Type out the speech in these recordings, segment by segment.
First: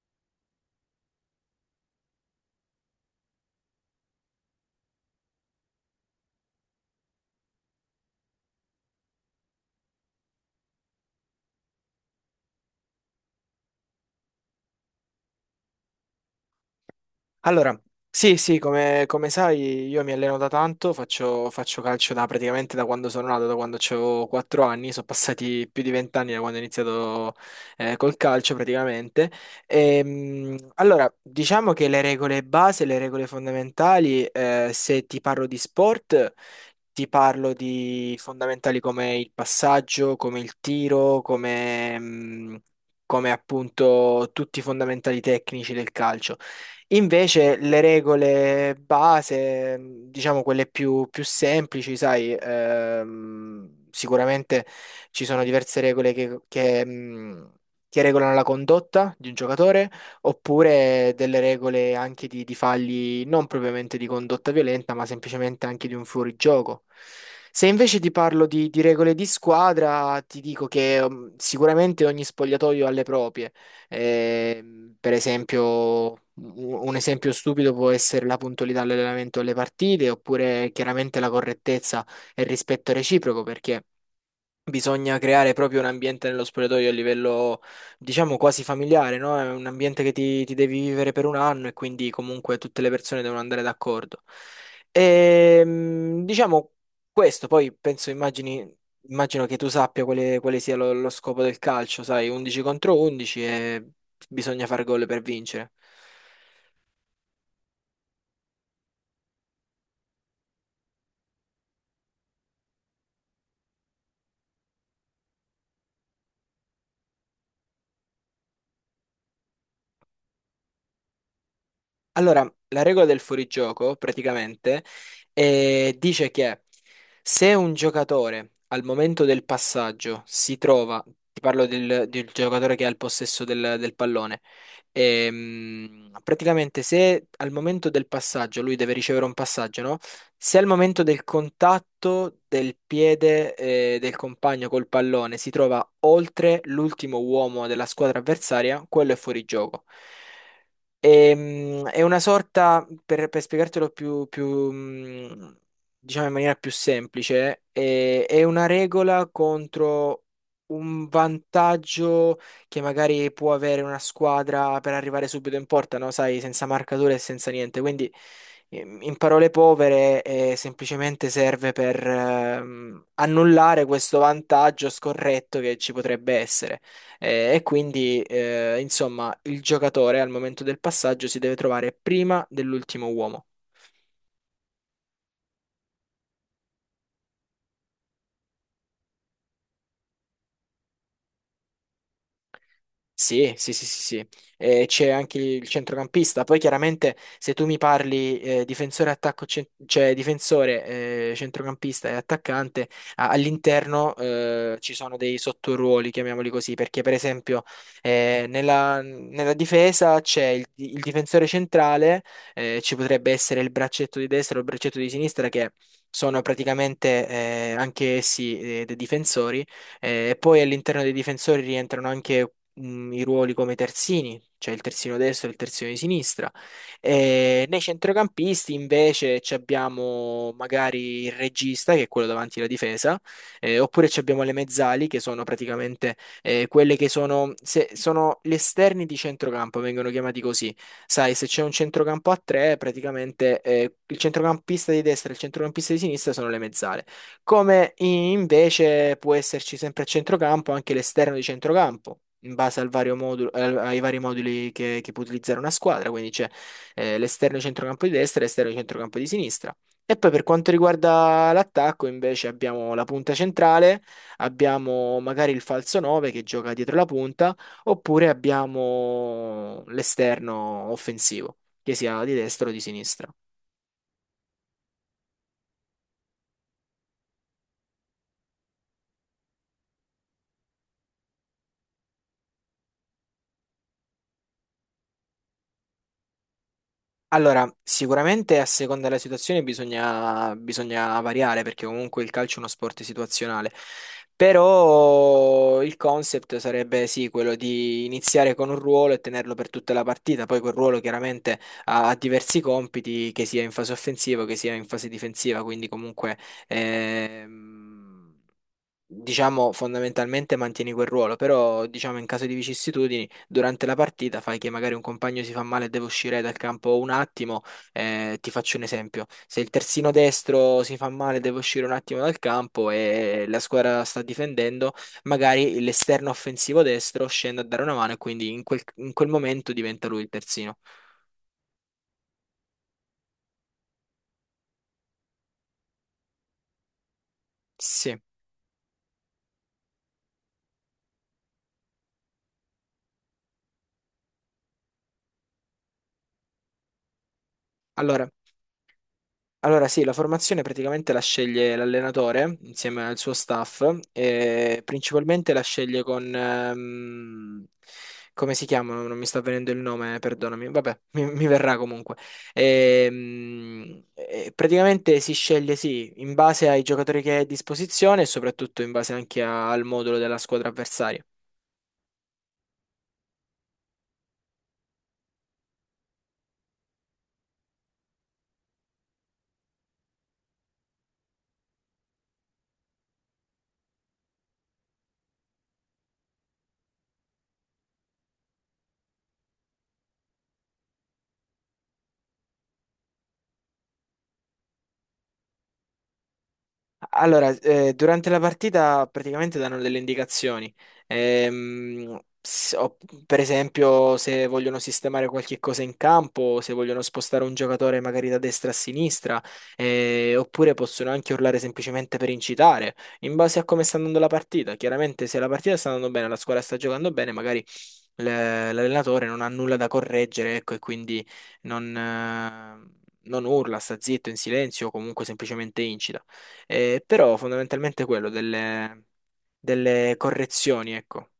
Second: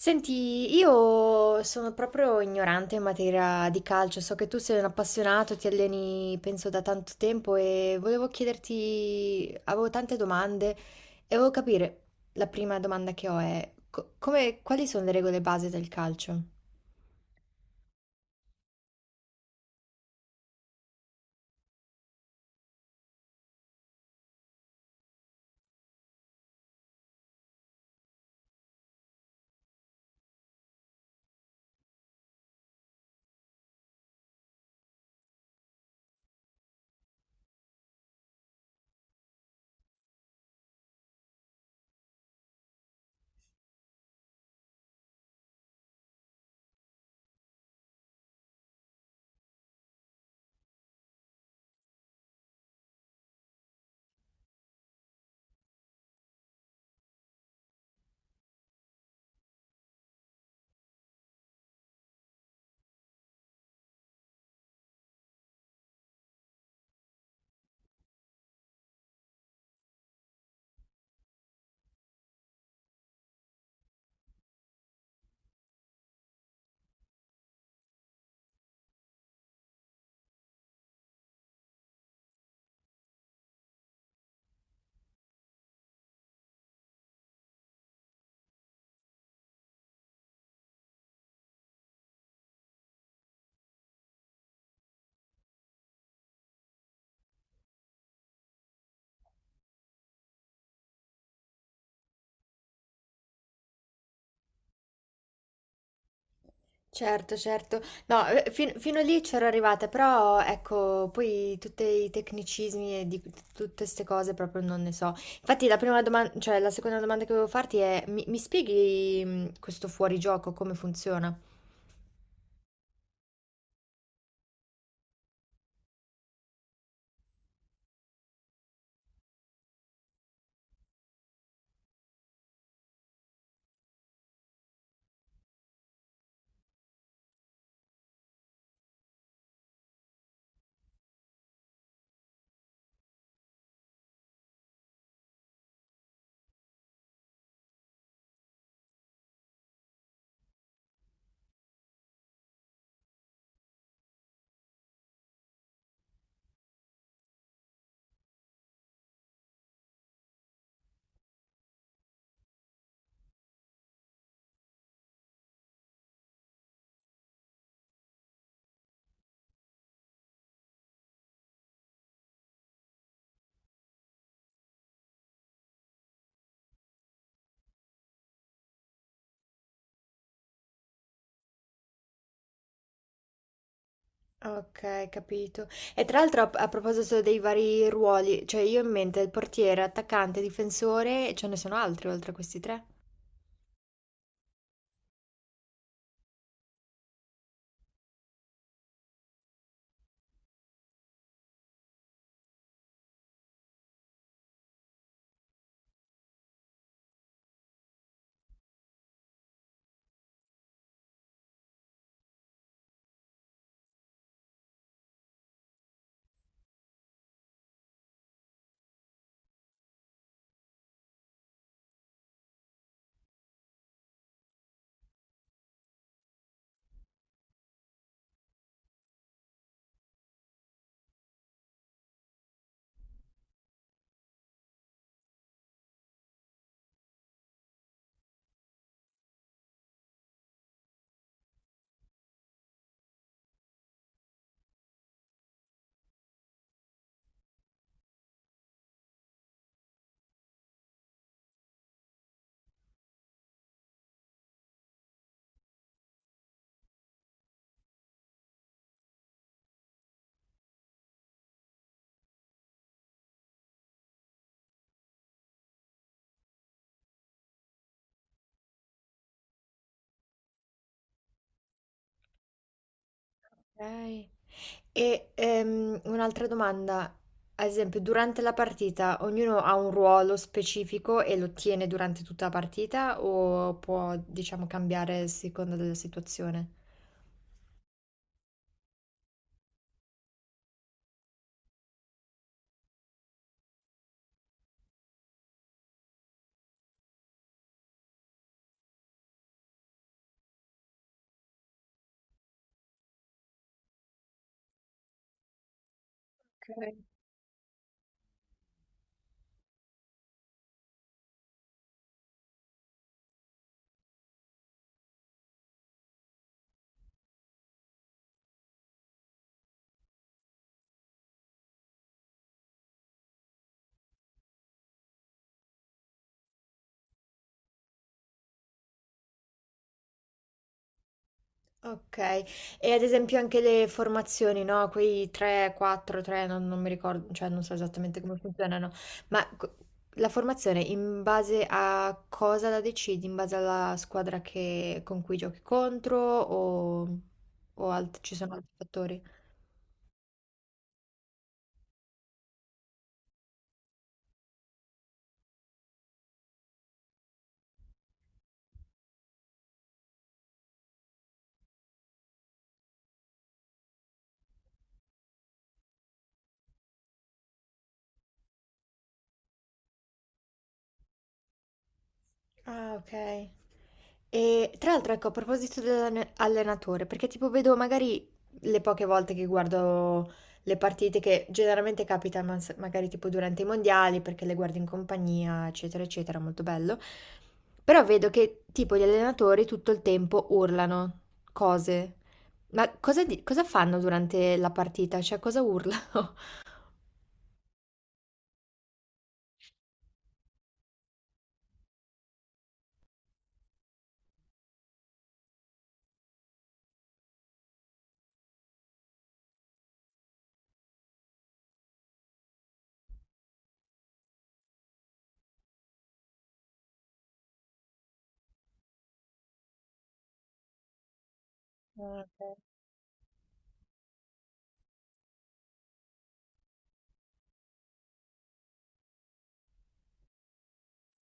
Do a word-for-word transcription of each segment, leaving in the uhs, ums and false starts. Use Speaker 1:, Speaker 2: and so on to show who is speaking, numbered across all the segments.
Speaker 1: Senti, io sono proprio ignorante in materia di calcio, so che tu sei un appassionato, ti alleni penso da tanto tempo e volevo chiederti, avevo tante domande e volevo capire, la prima domanda che ho è, co- come- quali sono le regole base del calcio?
Speaker 2: Allora, sì, sì, come, come sai, io mi alleno da tanto, faccio, faccio calcio da, praticamente da quando sono nato, da quando avevo quattro anni, sono passati più di venti anni da quando ho iniziato eh, col calcio praticamente. Ehm, allora, diciamo che le regole base, le regole fondamentali, eh, se ti parlo di sport, ti parlo di fondamentali come il passaggio, come il tiro, come... mm, come appunto tutti i fondamentali tecnici del calcio. Invece le regole base, mh, diciamo quelle più, più semplici, sai, ehm, sicuramente ci sono diverse regole che, che, mh, che regolano la condotta di un giocatore, oppure delle regole anche di, di fagli non propriamente di condotta violenta, ma semplicemente anche di un fuorigioco. Se invece ti parlo di, di regole di squadra, ti dico che, mh, sicuramente ogni spogliatoio ha le proprie. Eh, per esempio, u- un esempio stupido può essere la puntualità all'allenamento alle partite, oppure chiaramente la correttezza e il rispetto reciproco, perché bisogna creare proprio un ambiente nello spogliatoio a livello, diciamo, quasi familiare, no? È un ambiente che ti, ti devi vivere per un anno e quindi comunque tutte le persone devono andare d'accordo. Ehm, diciamo questo, poi penso, immagini, immagino che tu sappia quale, quale sia lo, lo scopo del calcio, sai, undici contro undici e bisogna fare gol per vincere.
Speaker 1: Certo, certo. No, eh, fin- fino lì c'ero arrivata, però ecco, poi tutti i tecnicismi e di tutte queste cose proprio non ne so. Infatti la prima domanda, cioè la seconda domanda che volevo farti è, mi, mi spieghi mh, questo fuorigioco, come funziona?
Speaker 2: Allora, la regola del fuorigioco praticamente eh, dice che se un giocatore al momento del passaggio si trova, ti parlo del, del giocatore che ha il possesso del, del pallone, ehm, praticamente se al momento del passaggio lui deve ricevere un passaggio, no? Se al momento del contatto del piede eh, del compagno col pallone si trova oltre l'ultimo uomo della squadra avversaria, quello è fuorigioco. Ehm, è una sorta, per, per spiegartelo più, più, mh, diciamo in maniera più semplice, è, è una regola contro un vantaggio che magari può avere una squadra per arrivare subito in porta, no? Sai, senza marcature e senza niente. Quindi, ehm, in parole povere, eh, semplicemente serve per ehm, annullare questo vantaggio scorretto che ci potrebbe essere. Eh, e quindi, eh, insomma, il giocatore al momento del passaggio si deve trovare prima dell'ultimo uomo.
Speaker 1: Ok, capito. E tra l'altro a, a proposito dei vari ruoli, cioè io ho in mente il portiere, attaccante, difensore, ce ne sono altri oltre a questi tre?
Speaker 2: Sì, sì, sì, sì, sì. E c'è anche il centrocampista. Poi chiaramente se tu mi parli eh, difensore, attacco, cen- cioè difensore, eh, centrocampista e attaccante, a- all'interno eh, ci sono dei sottoruoli, chiamiamoli così, perché per esempio eh, nella, nella difesa c'è il, il difensore centrale, eh, ci potrebbe essere il braccetto di destra o il braccetto di sinistra che sono praticamente eh, anche essi eh, dei difensori. Eh, e poi all'interno dei difensori rientrano anche mh, i ruoli come terzini, cioè il terzino destro e il terzino di sinistra. E nei centrocampisti invece ci abbiamo magari il regista, che è quello davanti alla difesa, eh, oppure ci abbiamo le mezzali, che sono praticamente eh, quelle che sono, se- sono gli esterni di centrocampo, vengono chiamati così. Sai, se c'è un centrocampo a tre, praticamente eh, il centrocampista di destra e il centrocampista di sinistra sono le mezzali come invece può esserci sempre a centrocampo anche l'esterno di centrocampo. In base al vario modulo- al- ai vari moduli che, che può utilizzare una squadra, quindi c'è eh, l'esterno di centrocampo di destra e l'esterno di centrocampo di sinistra. E poi per quanto riguarda l'attacco, invece abbiamo la punta centrale, abbiamo magari il falso nove che gioca dietro la punta, oppure abbiamo l'esterno offensivo, che sia di destra o di sinistra.
Speaker 1: Ok. E ehm, un'altra domanda, ad esempio, durante la partita ognuno ha un ruolo specifico e lo tiene durante tutta la partita o può, diciamo, cambiare a seconda della situazione?
Speaker 2: Allora, sicuramente a seconda della situazione bisogna, bisogna variare perché comunque il calcio è uno sport situazionale, però il concept sarebbe sì, quello di iniziare con un ruolo e tenerlo per tutta la partita, poi quel ruolo chiaramente ha, ha diversi compiti, che sia in fase offensiva, che sia in fase difensiva, quindi comunque... ehm, diciamo, fondamentalmente mantieni quel ruolo, però, diciamo, in caso di vicissitudini, durante la partita fai che magari un compagno si fa male e deve uscire dal campo un attimo. Eh, ti faccio un esempio: se il terzino destro si fa male e deve uscire un attimo dal campo e la squadra sta difendendo, magari l'esterno offensivo destro scende a dare una mano e quindi in quel, in quel momento diventa lui il terzino.
Speaker 1: Okay. E ad esempio anche le formazioni, no, quei tre, quattro, tre non non mi ricordo, cioè non so
Speaker 2: Sì.
Speaker 1: esattamente come funzionano, ma co la formazione in base a cosa la decidi? In base alla squadra che con cui giochi contro o o alt
Speaker 2: Allora.
Speaker 1: ci sono altri fattori?
Speaker 2: Allora sì, la formazione praticamente la sceglie l'allenatore insieme al suo staff e principalmente la sceglie con... ehm, come si chiamano? Non mi sta venendo il nome, perdonami. Vabbè, mi, mi verrà comunque. Ehm, e praticamente si sceglie sì, in base ai giocatori che hai a disposizione e soprattutto in base anche a- al modulo della squadra avversaria.
Speaker 1: Ah, okay. E tra l'altro, ecco, a proposito dell'allenatore, perché tipo vedo magari le poche volte che guardo le partite che generalmente capitano mas- magari tipo durante i mondiali, perché le guardo in compagnia, eccetera, eccetera, molto bello. Però vedo che tipo gli allenatori tutto il tempo urlano cose. Ma cosa, di- cosa fanno durante la partita? Cioè, cosa urlano?
Speaker 2: Allora, eh, durante la partita praticamente danno delle indicazioni. Ehm, s- o- per esempio, se vogliono sistemare qualche cosa in campo, se vogliono spostare un giocatore magari da destra a sinistra, eh, oppure possono anche urlare semplicemente per incitare, in base a come sta andando la partita. Chiaramente, se la partita sta andando bene, la squadra sta giocando bene, magari l- l'allenatore non ha nulla da correggere, ecco, e quindi non,
Speaker 1: Ah, ok.
Speaker 2: eh, non urla, sta zitto in silenzio o comunque semplicemente incita. Eh, però fondamentalmente quello delle, delle correzioni, ecco.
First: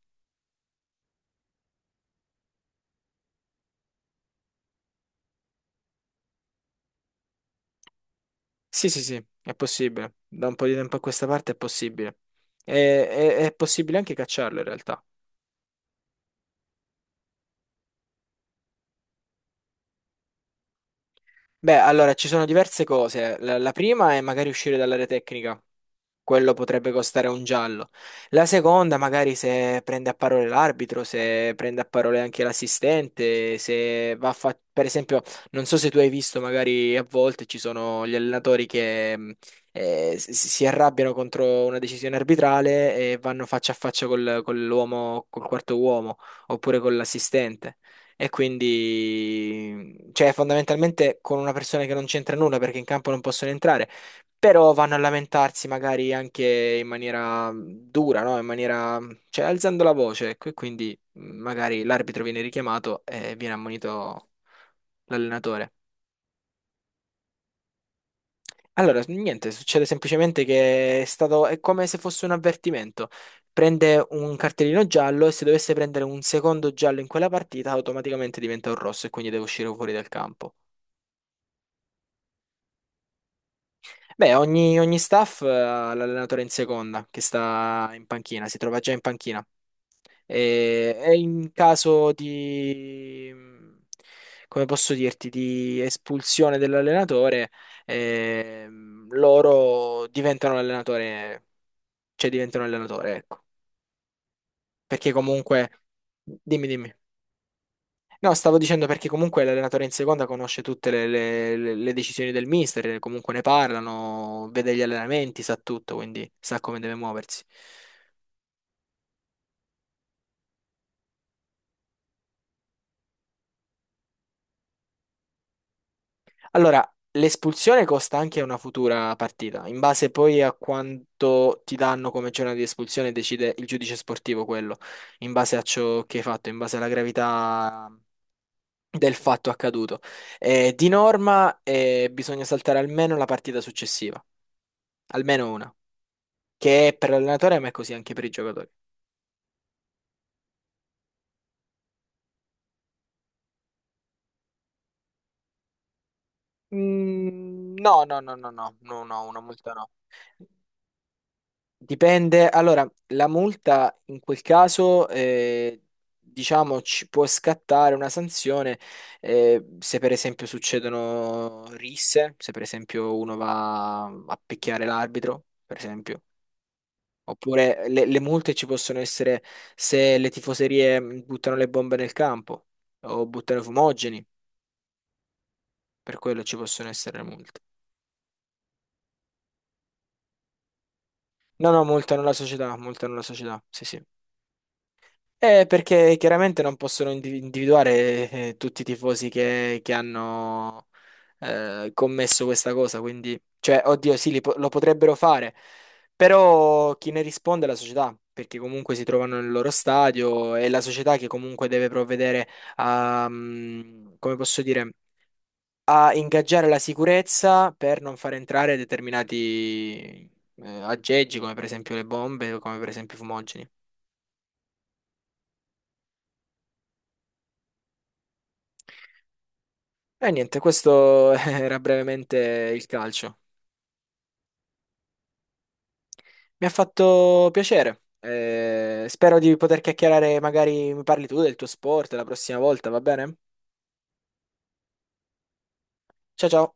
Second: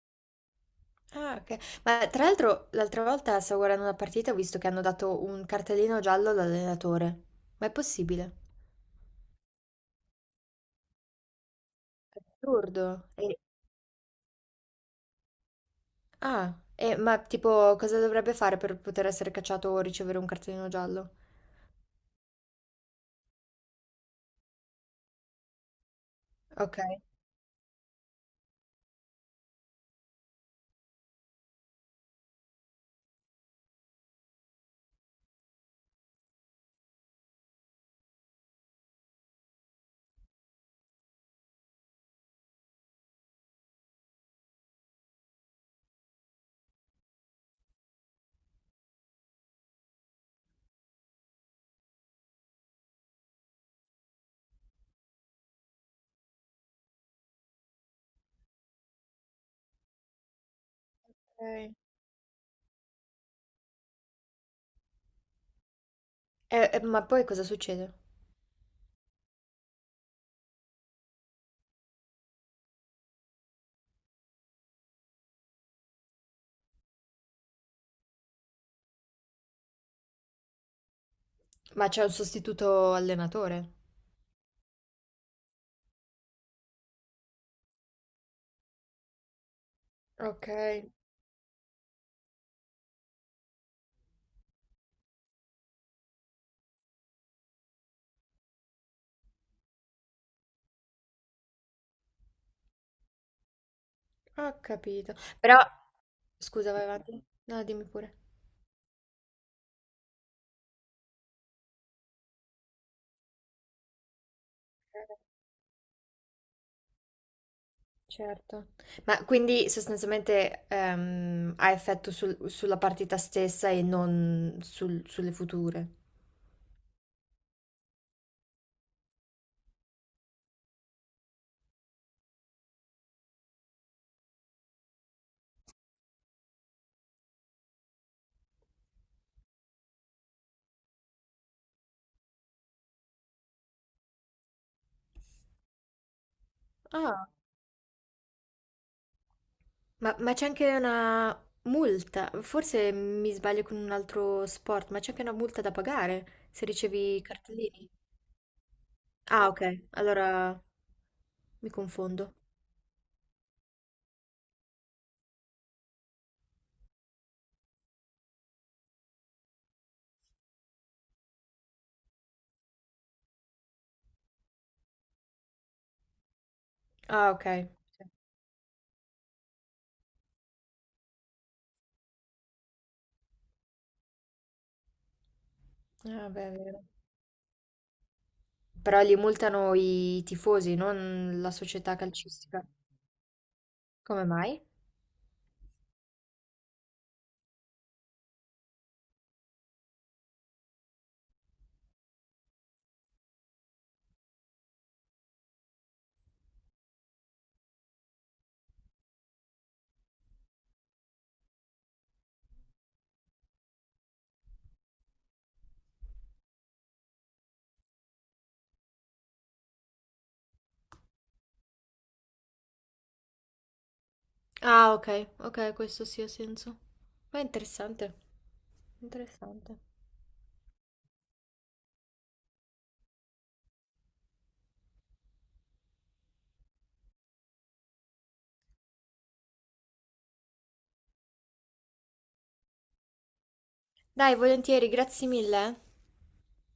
Speaker 1: Ah, ok. Ma tra l'altro, l'altra volta stavo guardando una partita e ho visto che hanno dato un cartellino giallo all'allenatore. Ma è possibile?
Speaker 2: Sì, sì, sì, è possibile. Da un po' di tempo a questa parte è possibile.
Speaker 1: Assurdo.
Speaker 2: E-
Speaker 1: E-
Speaker 2: e- è possibile anche cacciarlo in realtà.
Speaker 1: Ah, e, ma tipo cosa dovrebbe fare per poter essere cacciato o ricevere un cartellino giallo?
Speaker 2: Beh, allora ci sono diverse cose. La, la prima è magari uscire dall'area tecnica. Quello
Speaker 1: Ok.
Speaker 2: potrebbe costare un giallo. La seconda, magari se prende a parole l'arbitro, se prende a parole anche l'assistente, se va a fa- per esempio, non so se tu hai visto, magari a volte ci sono gli allenatori che mh, eh, si si arrabbiano contro una decisione arbitrale e vanno faccia a faccia col, con l'uomo, col quarto uomo, oppure con l'assistente. E quindi, cioè, fondamentalmente con una persona che non c'entra nulla perché in campo non possono entrare. Però vanno a lamentarsi magari anche in maniera dura, no? In maniera, cioè alzando la voce, ecco, e quindi mh,
Speaker 1: Ok.
Speaker 2: magari l'arbitro viene richiamato e viene ammonito l'allenatore.
Speaker 1: E- e- ma poi cosa succede?
Speaker 2: Allora, niente, succede semplicemente che è stato, è come se fosse un avvertimento. Prende un cartellino giallo e se dovesse prendere un secondo giallo in quella partita, automaticamente diventa un rosso e quindi deve uscire fuori dal campo.
Speaker 1: Ma c'è un sostituto allenatore?
Speaker 2: Beh, ogni, ogni staff ha l'allenatore in seconda, che sta in panchina, si trova già in panchina.
Speaker 1: Ok,
Speaker 2: E, e in caso di, come posso dirti, di espulsione dell'allenatore, ehm, loro diventano l'allenatore, cioè diventano l'allenatore, ecco.
Speaker 1: ho
Speaker 2: Perché
Speaker 1: capito. Però,
Speaker 2: comunque, dimmi,
Speaker 1: scusa, vai
Speaker 2: dimmi.
Speaker 1: avanti. No, dimmi pure.
Speaker 2: No, stavo dicendo perché comunque l'allenatore in seconda conosce tutte le, le- le- le decisioni del mister, comunque ne parlano, vede gli
Speaker 1: Eh,
Speaker 2: allenamenti, sa tutto, quindi sa come deve muoversi.
Speaker 1: Certo. Ma quindi sostanzialmente ehm, ha effetto sul- sulla partita stessa e non sul- sulle future?
Speaker 2: Allora, l'espulsione costa anche una futura partita, in base poi a quanto ti danno come giornata di espulsione decide il giudice sportivo quello, in base a ciò che hai fatto, in base alla gravità del fatto accaduto. Eh, di norma eh, bisogna saltare almeno la partita successiva, almeno una, che è per
Speaker 1: Ah.
Speaker 2: l'allenatore ma è così anche per i giocatori.
Speaker 1: Ma, ma c'è anche una multa, forse mi sbaglio con un altro sport, ma c'è anche una multa da pagare se ricevi i
Speaker 2: Mm,
Speaker 1: cartellini.
Speaker 2: no, no, no, no, no, no, no, una
Speaker 1: Ah, ok,
Speaker 2: multa no.
Speaker 1: allora mi confondo.
Speaker 2: Dipende, allora, la multa in quel caso, eh, diciamo, ci può scattare una sanzione eh, se per esempio succedono risse, se per esempio uno va a picchiare l'arbitro, per esempio.
Speaker 1: Ah, ok.
Speaker 2: Oppure
Speaker 1: Sì.
Speaker 2: le, le multe ci possono essere se le tifoserie mh, buttano le bombe nel campo o buttano i fumogeni, per
Speaker 1: Ah,
Speaker 2: quello
Speaker 1: beh, è
Speaker 2: ci
Speaker 1: vero.
Speaker 2: possono essere le multe.
Speaker 1: Però li multano i tifosi, non la
Speaker 2: No, no,
Speaker 1: società
Speaker 2: multano la
Speaker 1: calcistica.
Speaker 2: società, multano la società, sì, sì.
Speaker 1: Come mai?
Speaker 2: Eh, perché chiaramente non possono indivi- individuare eh, tutti i tifosi che, che hanno eh, commesso questa cosa, quindi, cioè, oddio, sì, li po- lo potrebbero fare, però chi ne risponde è la società, perché comunque si trovano nel loro stadio, è la società che comunque deve provvedere a, mm, come posso dire, a ingaggiare la sicurezza per non far entrare determinati eh, aggeggi, come per esempio le bombe o come per esempio i fumogeni.
Speaker 1: Ah, ok, ok, questo sì ha senso. Ma è interessante, interessante.
Speaker 2: E niente, questo era brevemente il calcio. Mi ha fatto piacere. Eh, spero di poter chiacchierare, magari mi parli tu del tuo sport la prossima volta, va bene?
Speaker 1: Dai, volentieri, grazie mille. Eh.
Speaker 2: Ciao ciao.